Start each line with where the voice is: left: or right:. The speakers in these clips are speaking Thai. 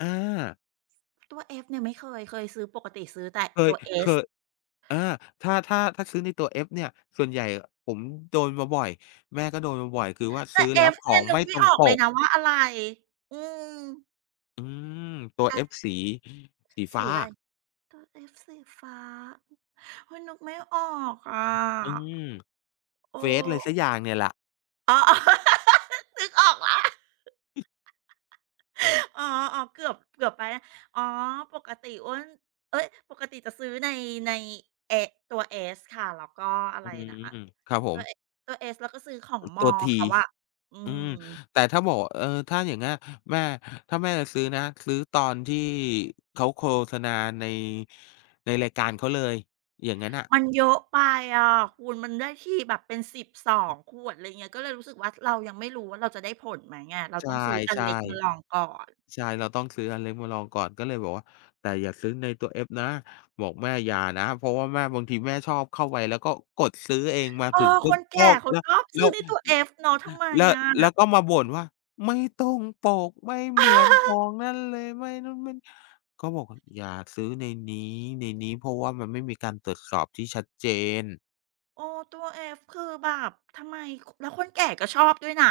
left: อา
right: ตัว F เนี่ยไม่เคย เคยซื้อ ปกติซื้อแต่
left: เค
right: ตั
left: ย
right: ว
left: เค
right: S
left: ย อา ถ้า ถ้า ถ้าซื้อในตัว F เนี่ย ส่วนใหญ่อะผมโดนมาบ่อย แม่ก็โดนมาบ่อย คือว่า
right: แต
left: ซ
right: ่
left: ื้อแล้ว
right: F
left: ข
right: เนี
left: อ
right: ่ย
left: ง
right: นึ
left: ไม
right: ก
left: ่
right: ไม
left: ต
right: ่
left: ร
right: อ
left: ง
right: อก
left: ป
right: เลย
left: ก
right: นะว่าอะไร อืม
left: อืม ตัว
right: แอป
left: F สี สีฟ
right: ส
left: ้า
right: ีอะไร?
left: อะ
right: ตัวเอฟสีฟ้า เฮ้ย นึกไม่ออกอะ
left: อืม
right: เอ
left: เฟซอะไร
right: อ
left: สักอย่างเนี่ยแหละ
right: อ๋อ นึกออกแล้ว
left: อืม
right: อ๋อ ๆ เกือบ เกือบไปแล้ว อ๋อ ปกติอ๊วน เอ๊ย ปกติจะซื้อใน ใน เอ๊ะ ตัว S ค่ะ แล้วก็อะ
left: อ
right: ไ
left: ื
right: รนะ
left: ม ครับผ
right: ตั
left: ม
right: วเอะ ตัว S แล้วก็ซื้อของม
left: ตั
right: อ
left: ว
right: ล
left: T
right: เขาอะ อื
left: อืม
right: ม
left: แต่ถ้าบอกว่า เออ ถ้าอย่างเงี้ย แม่ ถ้าแม่จะซื้อนะ ซื้อตอนที่เขาโฆษณาใน ในรายการเขาเลย อย่างงั้นน่ะ
right: มันเยอะไปอะคุณ มันได้ทีแบบเป็น 12 ขวด ไรเงี้ย ก็เลยรู้สึกว่า ท เรายังไม่รู้ว่า เราจะได้ผลไหมอะ เรา
left: ใช
right: ต้
left: ่
right: องซื้ออันเล็กมาลองก่อน
left: ๆ ใช่ เราต้องซื้ออันเล็กมาลองก่อน ก็เลยบอกว่า "แต่อย่าซื้อในตัว F นะ" บอกแม่ "อย่านะ" เพราะว่าแม่ บางทีแม่ชอบเข้าไปแล้วก็ กดซื้อเอง มา
right: เออ
left: ถึงปุ
right: ค
left: ๊บ
right: นแก
left: ก็
right: ่เขา
left: แล
right: ชอบ
left: แ
right: ซ
left: ล้
right: ื้อ
left: ว
right: ในตัว F เนาะ ทำไม
left: แล้ว
right: อ
left: แล้ว
right: ะ?
left: ก็มาบ่นว่า "ไม่ตรงปก ไม่เหมือนของนั่นเลย ไม่โน่น ไม่นี่" ก็บอกว่า "อย่าซื้อในนี้ ๆ เพราะว่ามันไม่มีการตรวจสอบที่ชัดเจน"
right: เออ ตัว F คือแบบทำไม? ค แล้วคนแก่ก็ชอบด้วยนะ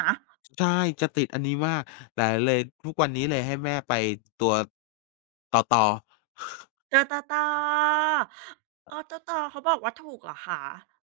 left: ใช่ จะติดอันนี้มาก แต่เลย ทุกวันนี้เลยให้แม่ไป ตัว ตอตอ
right: เตอ ตอตอ เออ ตอตอ เขาบอกว่าถูกเหรอคะ?